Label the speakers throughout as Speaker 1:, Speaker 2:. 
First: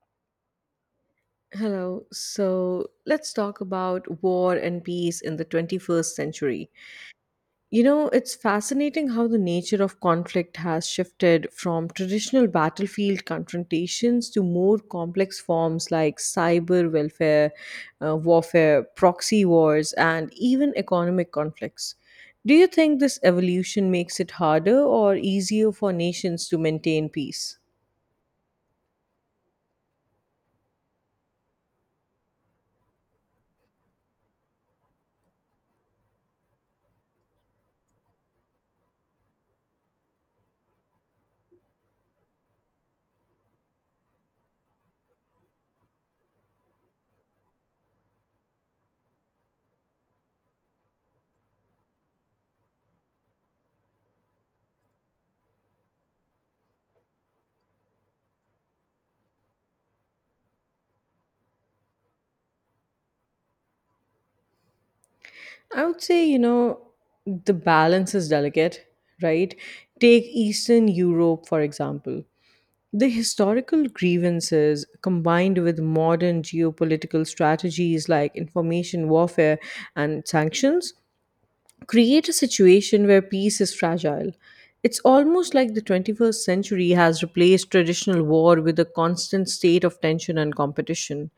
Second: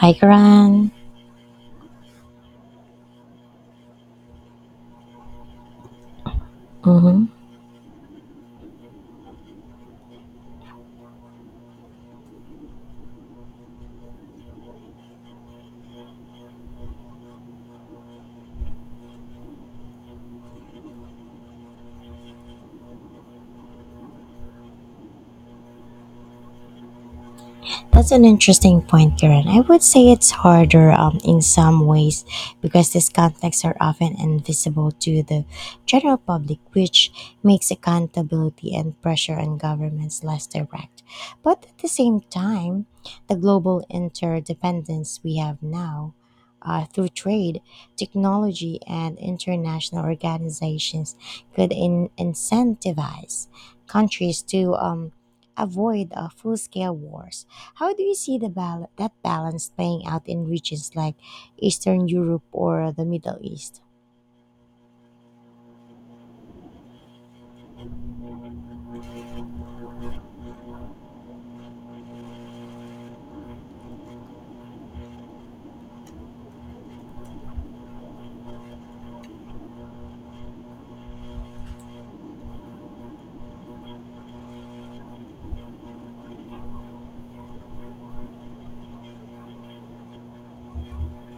Speaker 1: Hi, Karan.
Speaker 2: Hello. So let's talk about war and peace in the 21st century.
Speaker 1: Hmm.
Speaker 2: You know, it's fascinating how the nature of conflict has shifted from traditional battlefield confrontations to more complex forms like warfare, proxy wars, and even economic conflicts. Do you think this evolution makes it harder or easier for nations to maintain peace?
Speaker 1: That's an interesting point, Karen. I would say it's harder in some ways because these conflicts are often invisible to the general public, which makes accountability and pressure on governments less direct. But at the same time, the global interdependence we have now, through trade, technology, and international organizations could incentivize countries to avoid full scale wars. How do you see the that balance playing out in regions like Eastern Europe or the Middle East?
Speaker 2: I would say, you know, the balance is delicate, right? Take Eastern Europe, for example. The historical grievances combined with modern geopolitical strategies like information warfare and sanctions create a situation where peace is fragile. It's almost like the 21st century has replaced traditional war with a constant state of tension and competition.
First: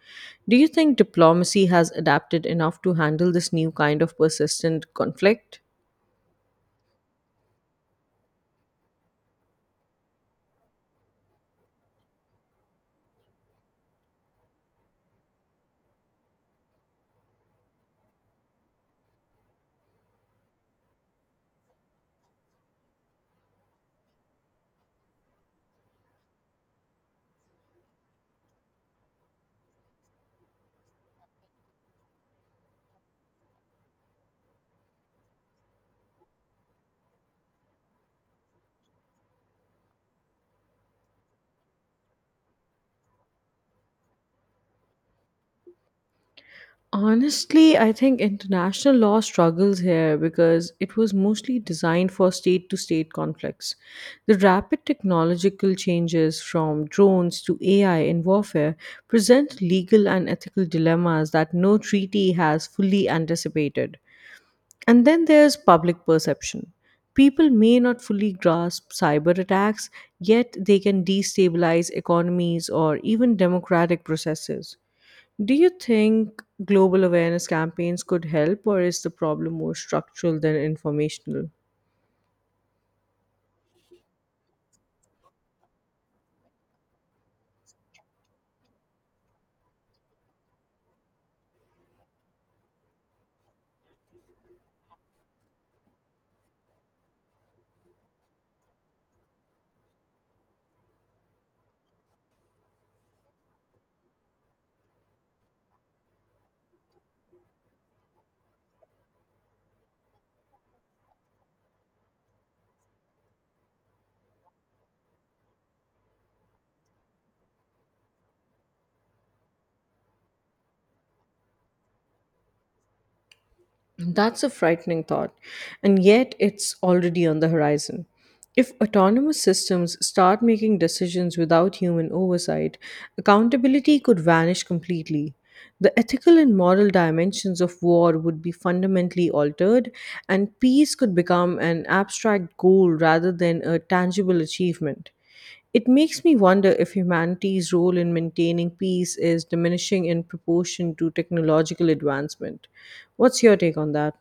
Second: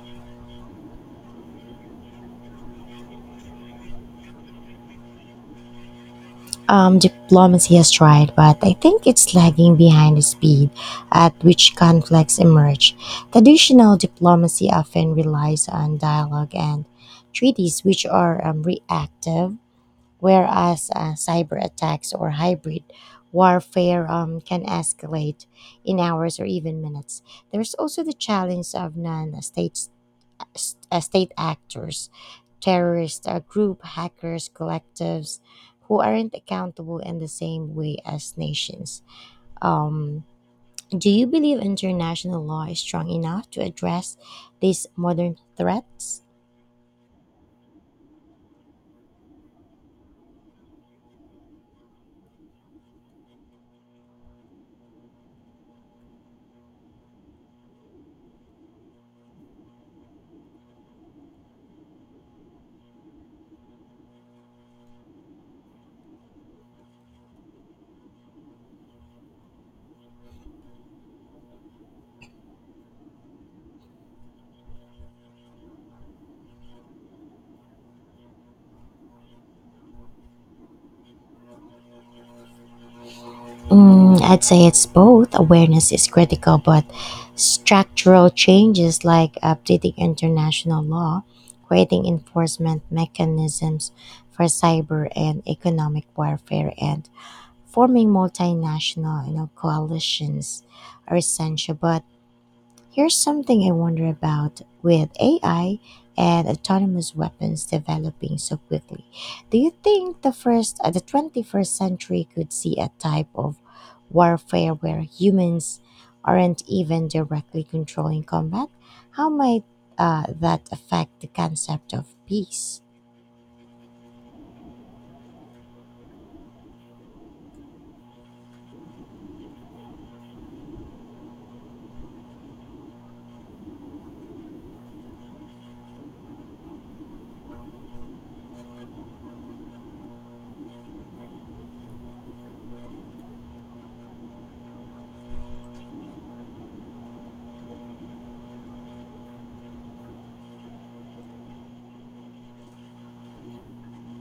Speaker 2: Do you think diplomacy has adapted enough to handle this new kind of persistent conflict?
Speaker 1: Diplomacy has tried, but I think it's lagging behind the speed at which conflicts emerge. Traditional diplomacy often relies on dialogue and treaties, which are reactive, whereas cyber attacks or hybrid warfare can escalate in hours or even minutes. There's also the challenge of non state state actors, terrorist group, hackers, collectives who aren't accountable in the same way as nations. Um, do you believe international law is strong enough to address these modern threats?
Speaker 2: Honestly, I think international law struggles here because it was mostly designed for state to state conflicts. The rapid technological changes from drones to AI in warfare present legal and ethical dilemmas that no treaty has fully anticipated. And then there's public perception. People may not fully grasp cyber attacks, yet they can destabilize economies or even democratic processes. Do you think global awareness campaigns could help, or is the problem more structural than informational?
Speaker 1: Mm, I'd say it's both. Awareness is critical, but structural changes like updating international law, creating enforcement mechanisms for cyber and economic warfare, and forming multinational, coalitions are essential. But here's something I wonder about with AI and autonomous weapons developing so quickly. Do you think the the 21st century could see a type of warfare where humans aren't even directly controlling combat? How might that affect the concept of peace?
Speaker 2: That's a frightening thought, and yet it's already on the horizon. If autonomous systems start making decisions without human oversight, accountability could vanish completely. The ethical and moral dimensions of war would be fundamentally altered, and peace could become an abstract goal rather than a tangible achievement. It makes me wonder if humanity's role in maintaining peace is diminishing in proportion to technological advancement. What's your take on that?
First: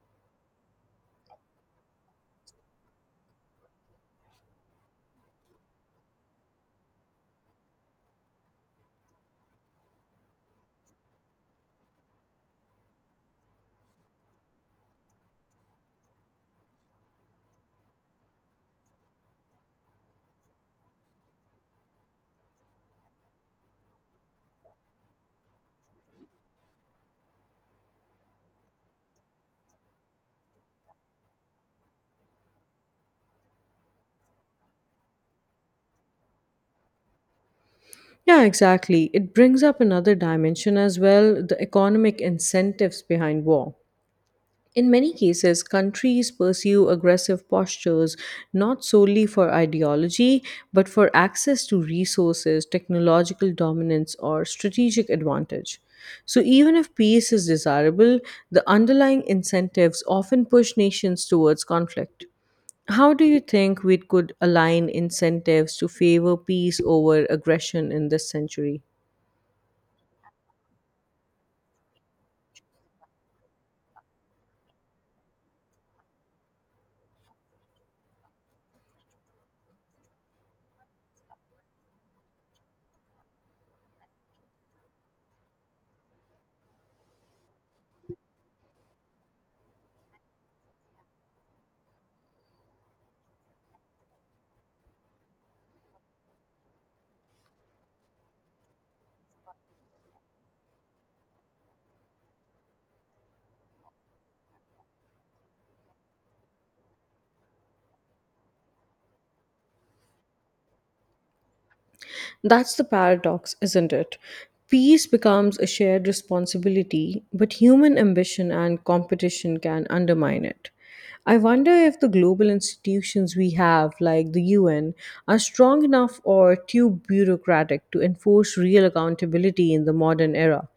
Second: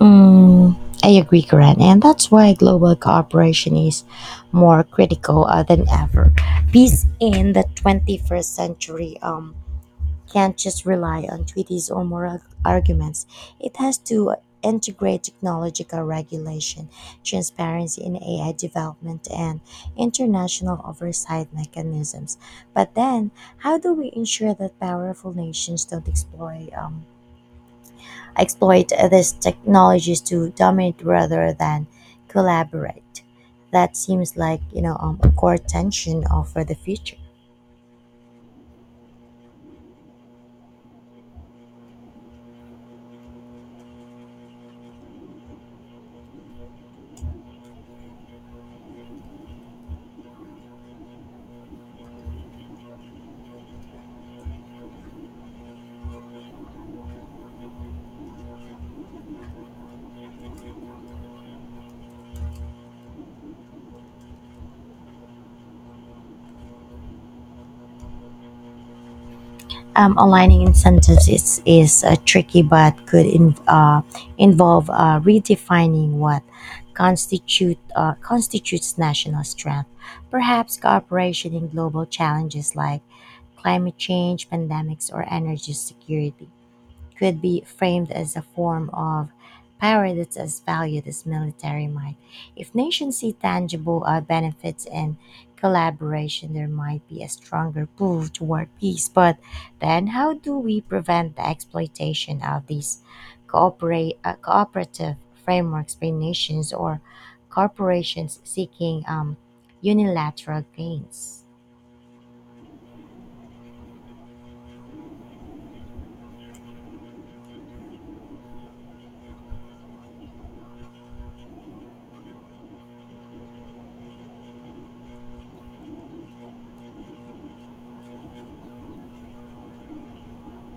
Speaker 1: Mm, I agree, Karen, and that's why global cooperation is more critical than ever. Peace in the 21st century can't just rely on treaties or moral arguments. It has to integrate technological regulation, transparency in AI development, and international oversight mechanisms. But then, how do we ensure that powerful nations don't exploit? Exploit these technologies to dominate rather than collaborate. That seems like, a core tension for the future.
Speaker 2: Yeah, exactly. It brings up another dimension as well the economic incentives behind war. In many cases, countries pursue aggressive postures not solely for ideology, but for access to resources, technological dominance, or strategic advantage. So, even if peace is desirable, the underlying incentives often push nations towards conflict. How do you think we could align incentives to favor peace over aggression in this century?
Speaker 1: Aligning incentives is tricky, but could involve redefining what constitutes national strength. Perhaps cooperation in global challenges like climate change, pandemics, or energy security could be framed as a form of power that's as valued as military might. If nations see tangible benefits in collaboration, there might be a stronger pull toward peace. But then, how do we prevent the exploitation of these cooperative frameworks by nations or corporations seeking unilateral gains?
Speaker 2: That's the paradox, isn't it? Peace becomes a shared responsibility, but human ambition and competition can undermine it. I wonder if the global institutions we have, like the UN, are strong enough or too bureaucratic to enforce real accountability in the modern era.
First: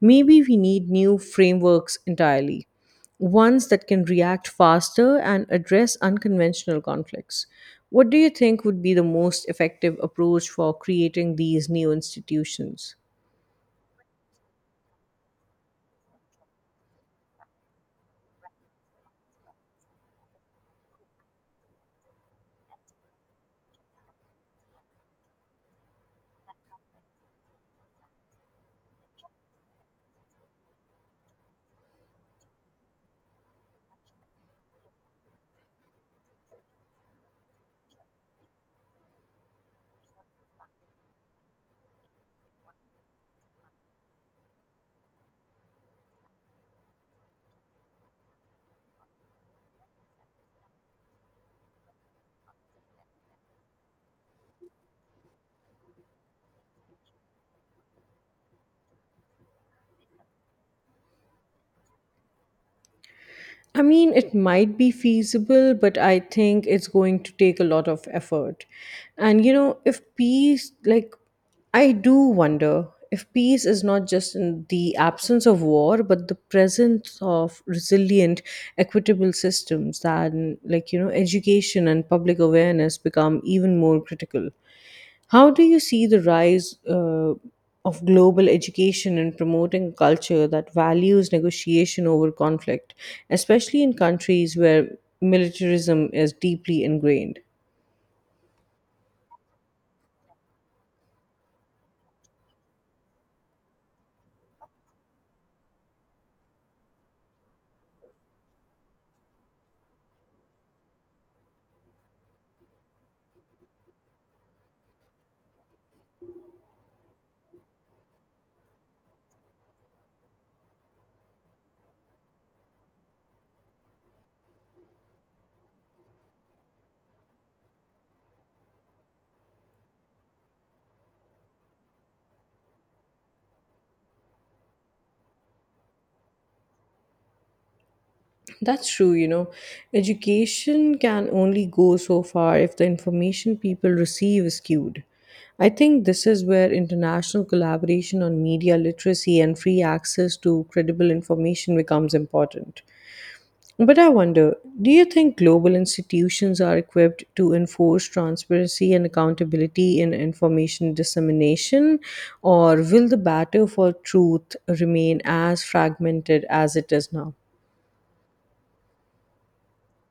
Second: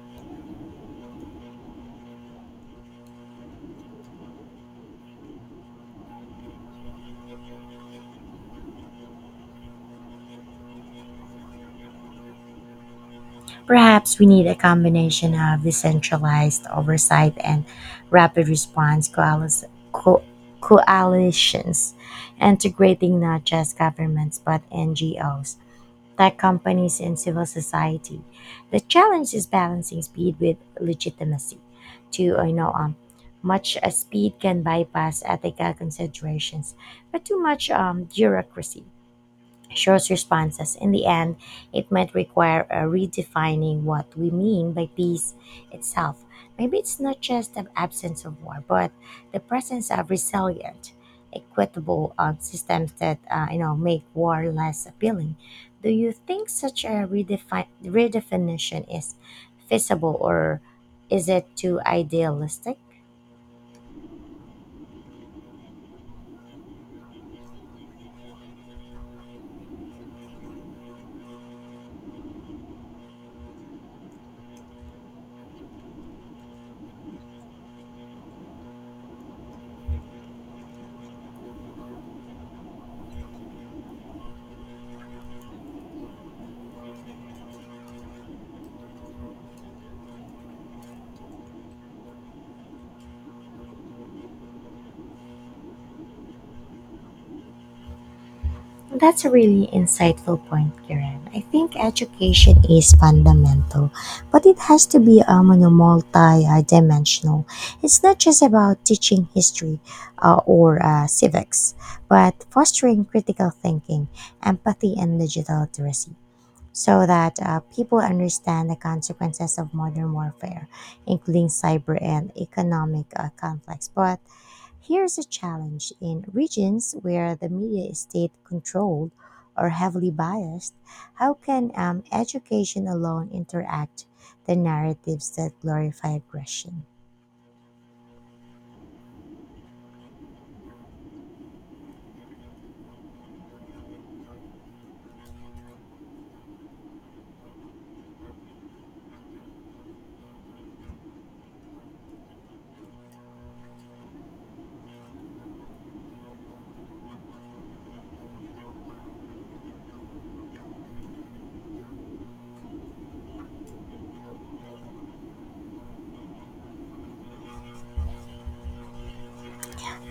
Speaker 2: Maybe we need new frameworks entirely, ones that can react faster and address unconventional conflicts. What do you think would be the most effective approach for creating these new institutions?
Speaker 1: Perhaps we need a combination of decentralized oversight and rapid response co- coalitions, integrating not just governments but NGOs, tech companies, and civil society. The challenge is balancing speed with legitimacy. Too, I know much speed can bypass ethical considerations, but too much bureaucracy shows responses. In the end, it might require a redefining what we mean by peace itself. Maybe it's not just the absence of war, but the presence of resilient, equitable systems that, make war less appealing. Do you think such a redefinition is feasible, or is it too idealistic?
Speaker 2: I mean, it might be feasible, but I think it's going to take a lot of effort. And, you know, if peace, like, I do wonder if peace is not just in the absence of war, but the presence of resilient, equitable systems, that, like, you know, education and public awareness become even more critical. How do you see the rise of global education in promoting a culture that values negotiation over conflict, especially in countries where militarism is deeply ingrained?
Speaker 1: That's a really insightful point, Kiran. I think education is fundamental, but it has to be, multi-dimensional. It's not just about teaching history or civics, but fostering critical thinking, empathy, and digital literacy so that people understand the consequences of modern warfare, including cyber and economic conflicts. But here's a challenge in regions where the media is state controlled or heavily biased. How can education alone interact? The narratives that glorify aggression.
Speaker 2: That's true, you know. Education can only go so far if the information people receive is skewed. I think this is where international collaboration on media literacy and free access to credible information becomes important. But I wonder, do you think global institutions are equipped to enforce transparency and accountability in information dissemination, or will the battle for truth remain as fragmented as it is now?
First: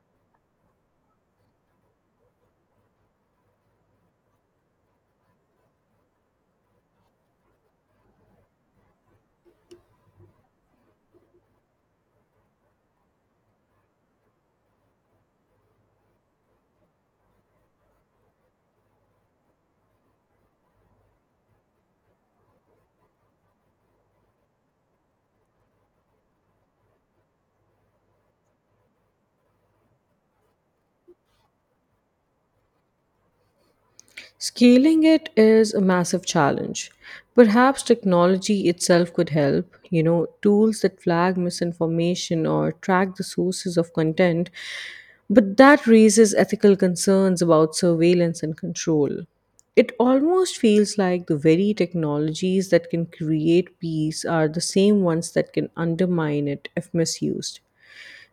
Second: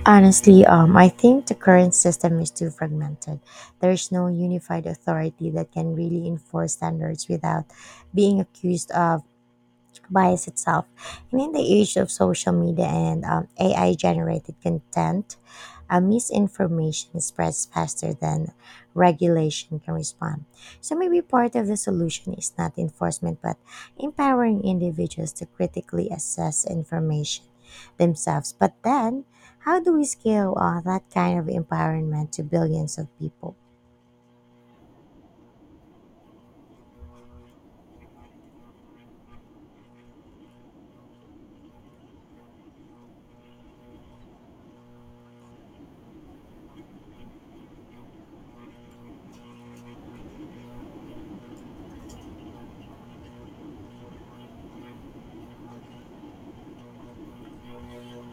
Speaker 1: Honestly, I think the current system is too fragmented. There is no unified authority that can really enforce standards without being accused of bias itself. And in the age of social media and, AI generated content, misinformation spreads faster than regulation can respond. So maybe part of the solution is not enforcement, but empowering individuals to critically assess information themselves. But then, how do we scale that kind of empowerment to billions of people?
Speaker 2: Scaling it is a massive challenge. Perhaps technology itself could help. You know, tools that flag misinformation or track the sources of content. But that raises ethical concerns about surveillance and control. It almost feels like the very technologies that can create peace are the same ones that can undermine it if misused.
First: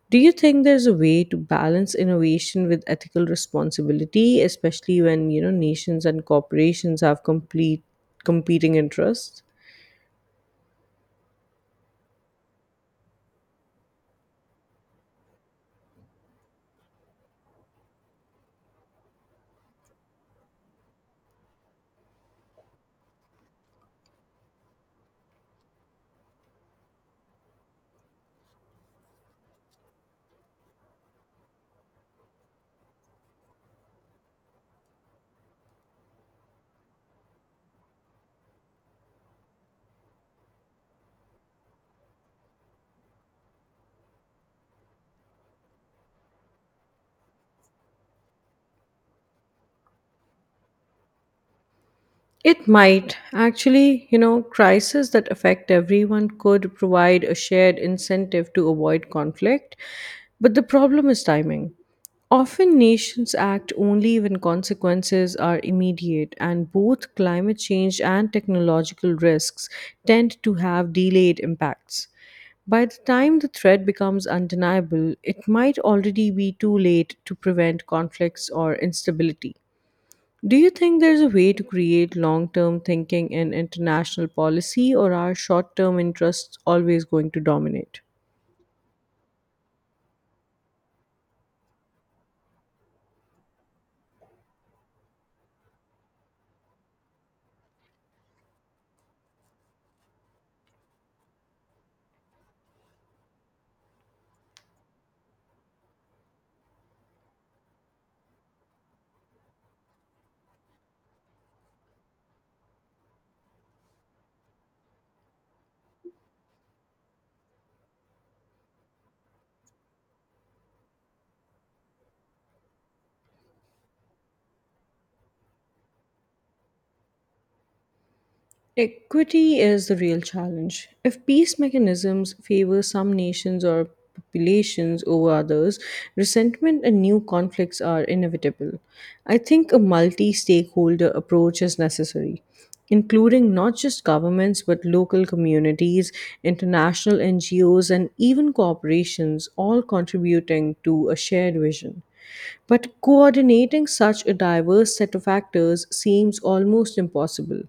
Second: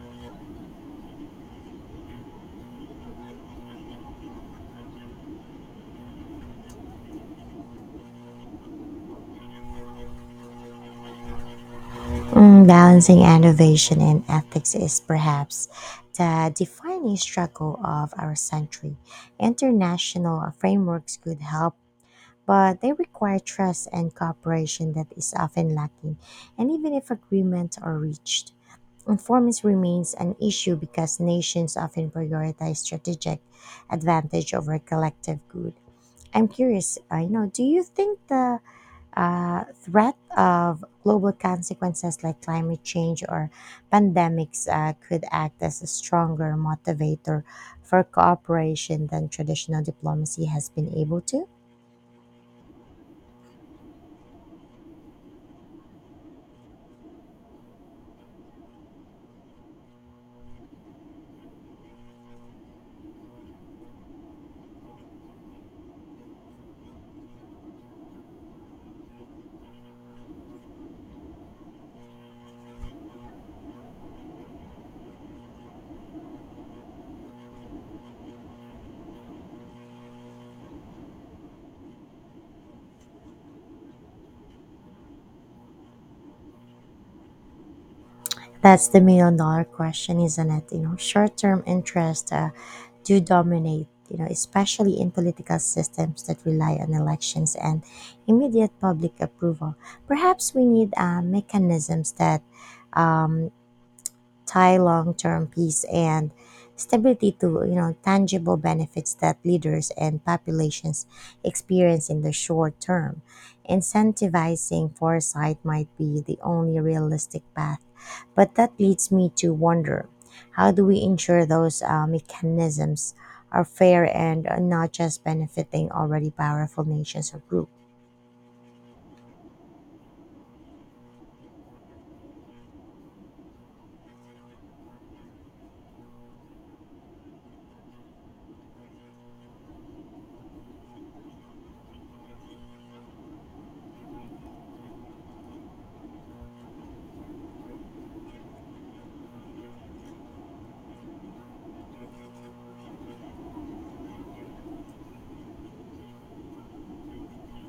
Speaker 2: Do you think there's a way to balance innovation with ethical responsibility, especially when you know nations and corporations have complete competing interests?
Speaker 1: Mm, balancing innovation and ethics is perhaps the defining struggle of our century. International frameworks could help, but they require trust and cooperation that is often lacking, and even if agreements are reached. Informants remains an issue because nations often prioritize strategic advantage over collective good. I'm curious, do you think the threat of global consequences like climate change or pandemics could act as a stronger motivator for cooperation than traditional diplomacy has been able to.
Speaker 2: It might. Actually, you know, crises that affect everyone could provide a shared incentive to avoid conflict, but the problem is timing. Often nations act only when consequences are immediate, and both climate change and technological risks tend to have delayed impacts. By the time the threat becomes undeniable, it might already be too late to prevent conflicts or instability. Do you think there's a way to create long term thinking in international policy, or are short term interests always going to dominate?
Speaker 1: That's the million-dollar question, isn't it? You know, short term interest do dominate, you know, especially in political systems that rely on elections and immediate public approval. Perhaps we need mechanisms that um, tie long-term peace and stability to, tangible benefits that leaders and populations experience in the short term. Incentivizing foresight might be the only realistic path, but that leads me to wonder, how do we ensure those mechanisms are fair and are not just benefiting already powerful nations or groups?
Speaker 2: Equity is the real challenge. If peace mechanisms favor some nations or populations over others, resentment and new conflicts are inevitable. I think a multi stakeholder approach is necessary, including not just governments but local communities, international NGOs, and even corporations, all contributing to a shared vision. But coordinating such a diverse set of actors seems almost impossible.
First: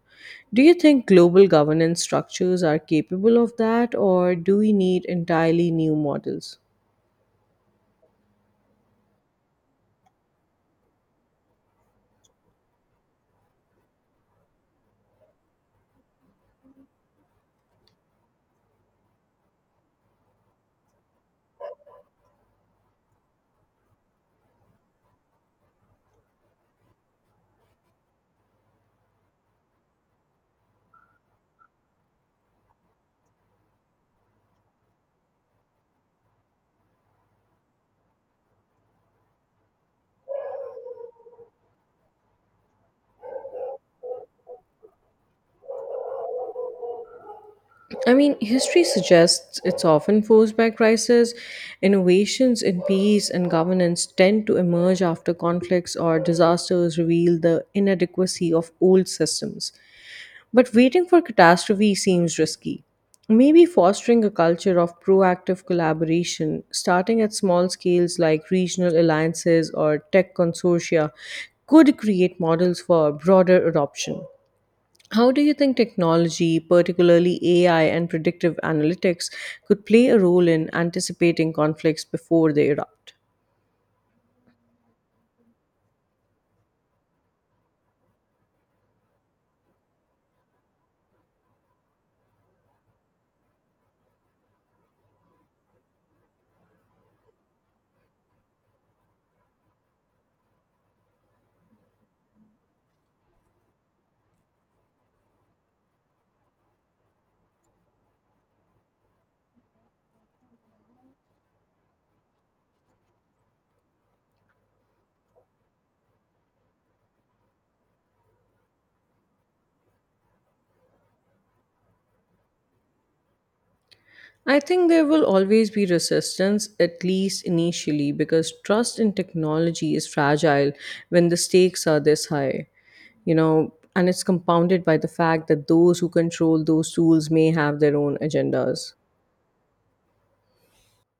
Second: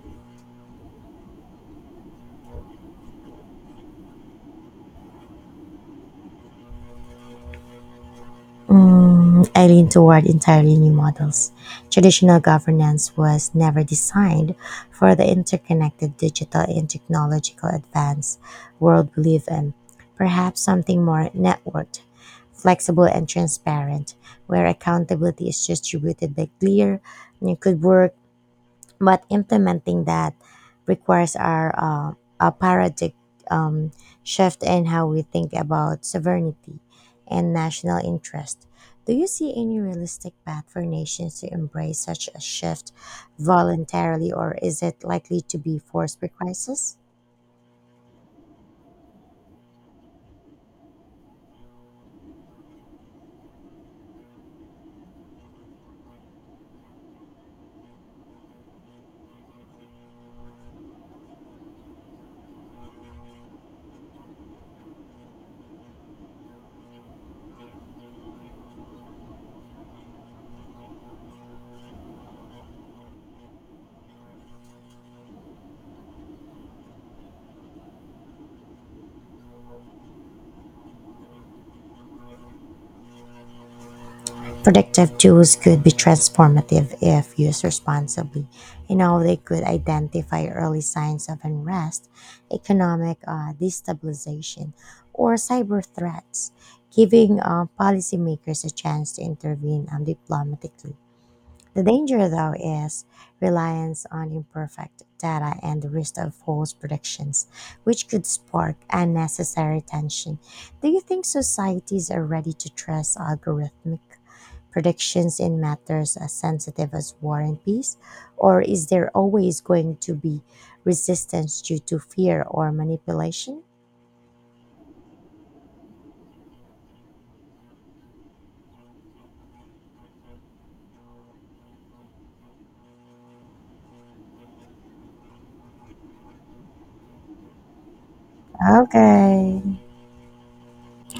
Speaker 2: Do you think global governance structures are capable of that, or do we need entirely new models?
Speaker 1: Mm, I lean toward entirely new models. Traditional governance was never designed for the interconnected digital and technological advance world we live in. Perhaps something more networked, flexible, and transparent, where accountability is distributed by clear and could work, but implementing that requires our, a paradigm um, shift in how we think about sovereignty and national interest. Do you see any realistic path for nations to embrace such a shift voluntarily, or is it likely to be forced by crisis?
Speaker 2: I mean, history suggests it's often forced by crisis. Innovations in peace and governance tend to emerge after conflicts or disasters reveal the inadequacy of old systems. But waiting for catastrophe seems risky. Maybe fostering a culture of proactive collaboration, starting at small scales like regional alliances or tech consortia, could create models for broader adoption. How do you think technology, particularly AI and predictive analytics, could play a role in anticipating conflicts before they erupt?
Speaker 1: Predictive tools could be transformative if used responsibly. You know, they could identify early signs of unrest, economic destabilization, or cyber threats, giving policymakers a chance to intervene diplomatically. The danger, though, is reliance on imperfect data and the risk of false predictions, which could spark unnecessary tension. Do you think societies are ready to trust algorithmic predictions in matters as sensitive as war and peace? Or is there always going to be resistance due to fear or manipulation?
Speaker 2: I think there will always be resistance, at least initially, because trust in technology is fragile when the stakes are this high, you know, and it's compounded by the fact that those who control those tools may have their own agendas.
Speaker 1: Okay.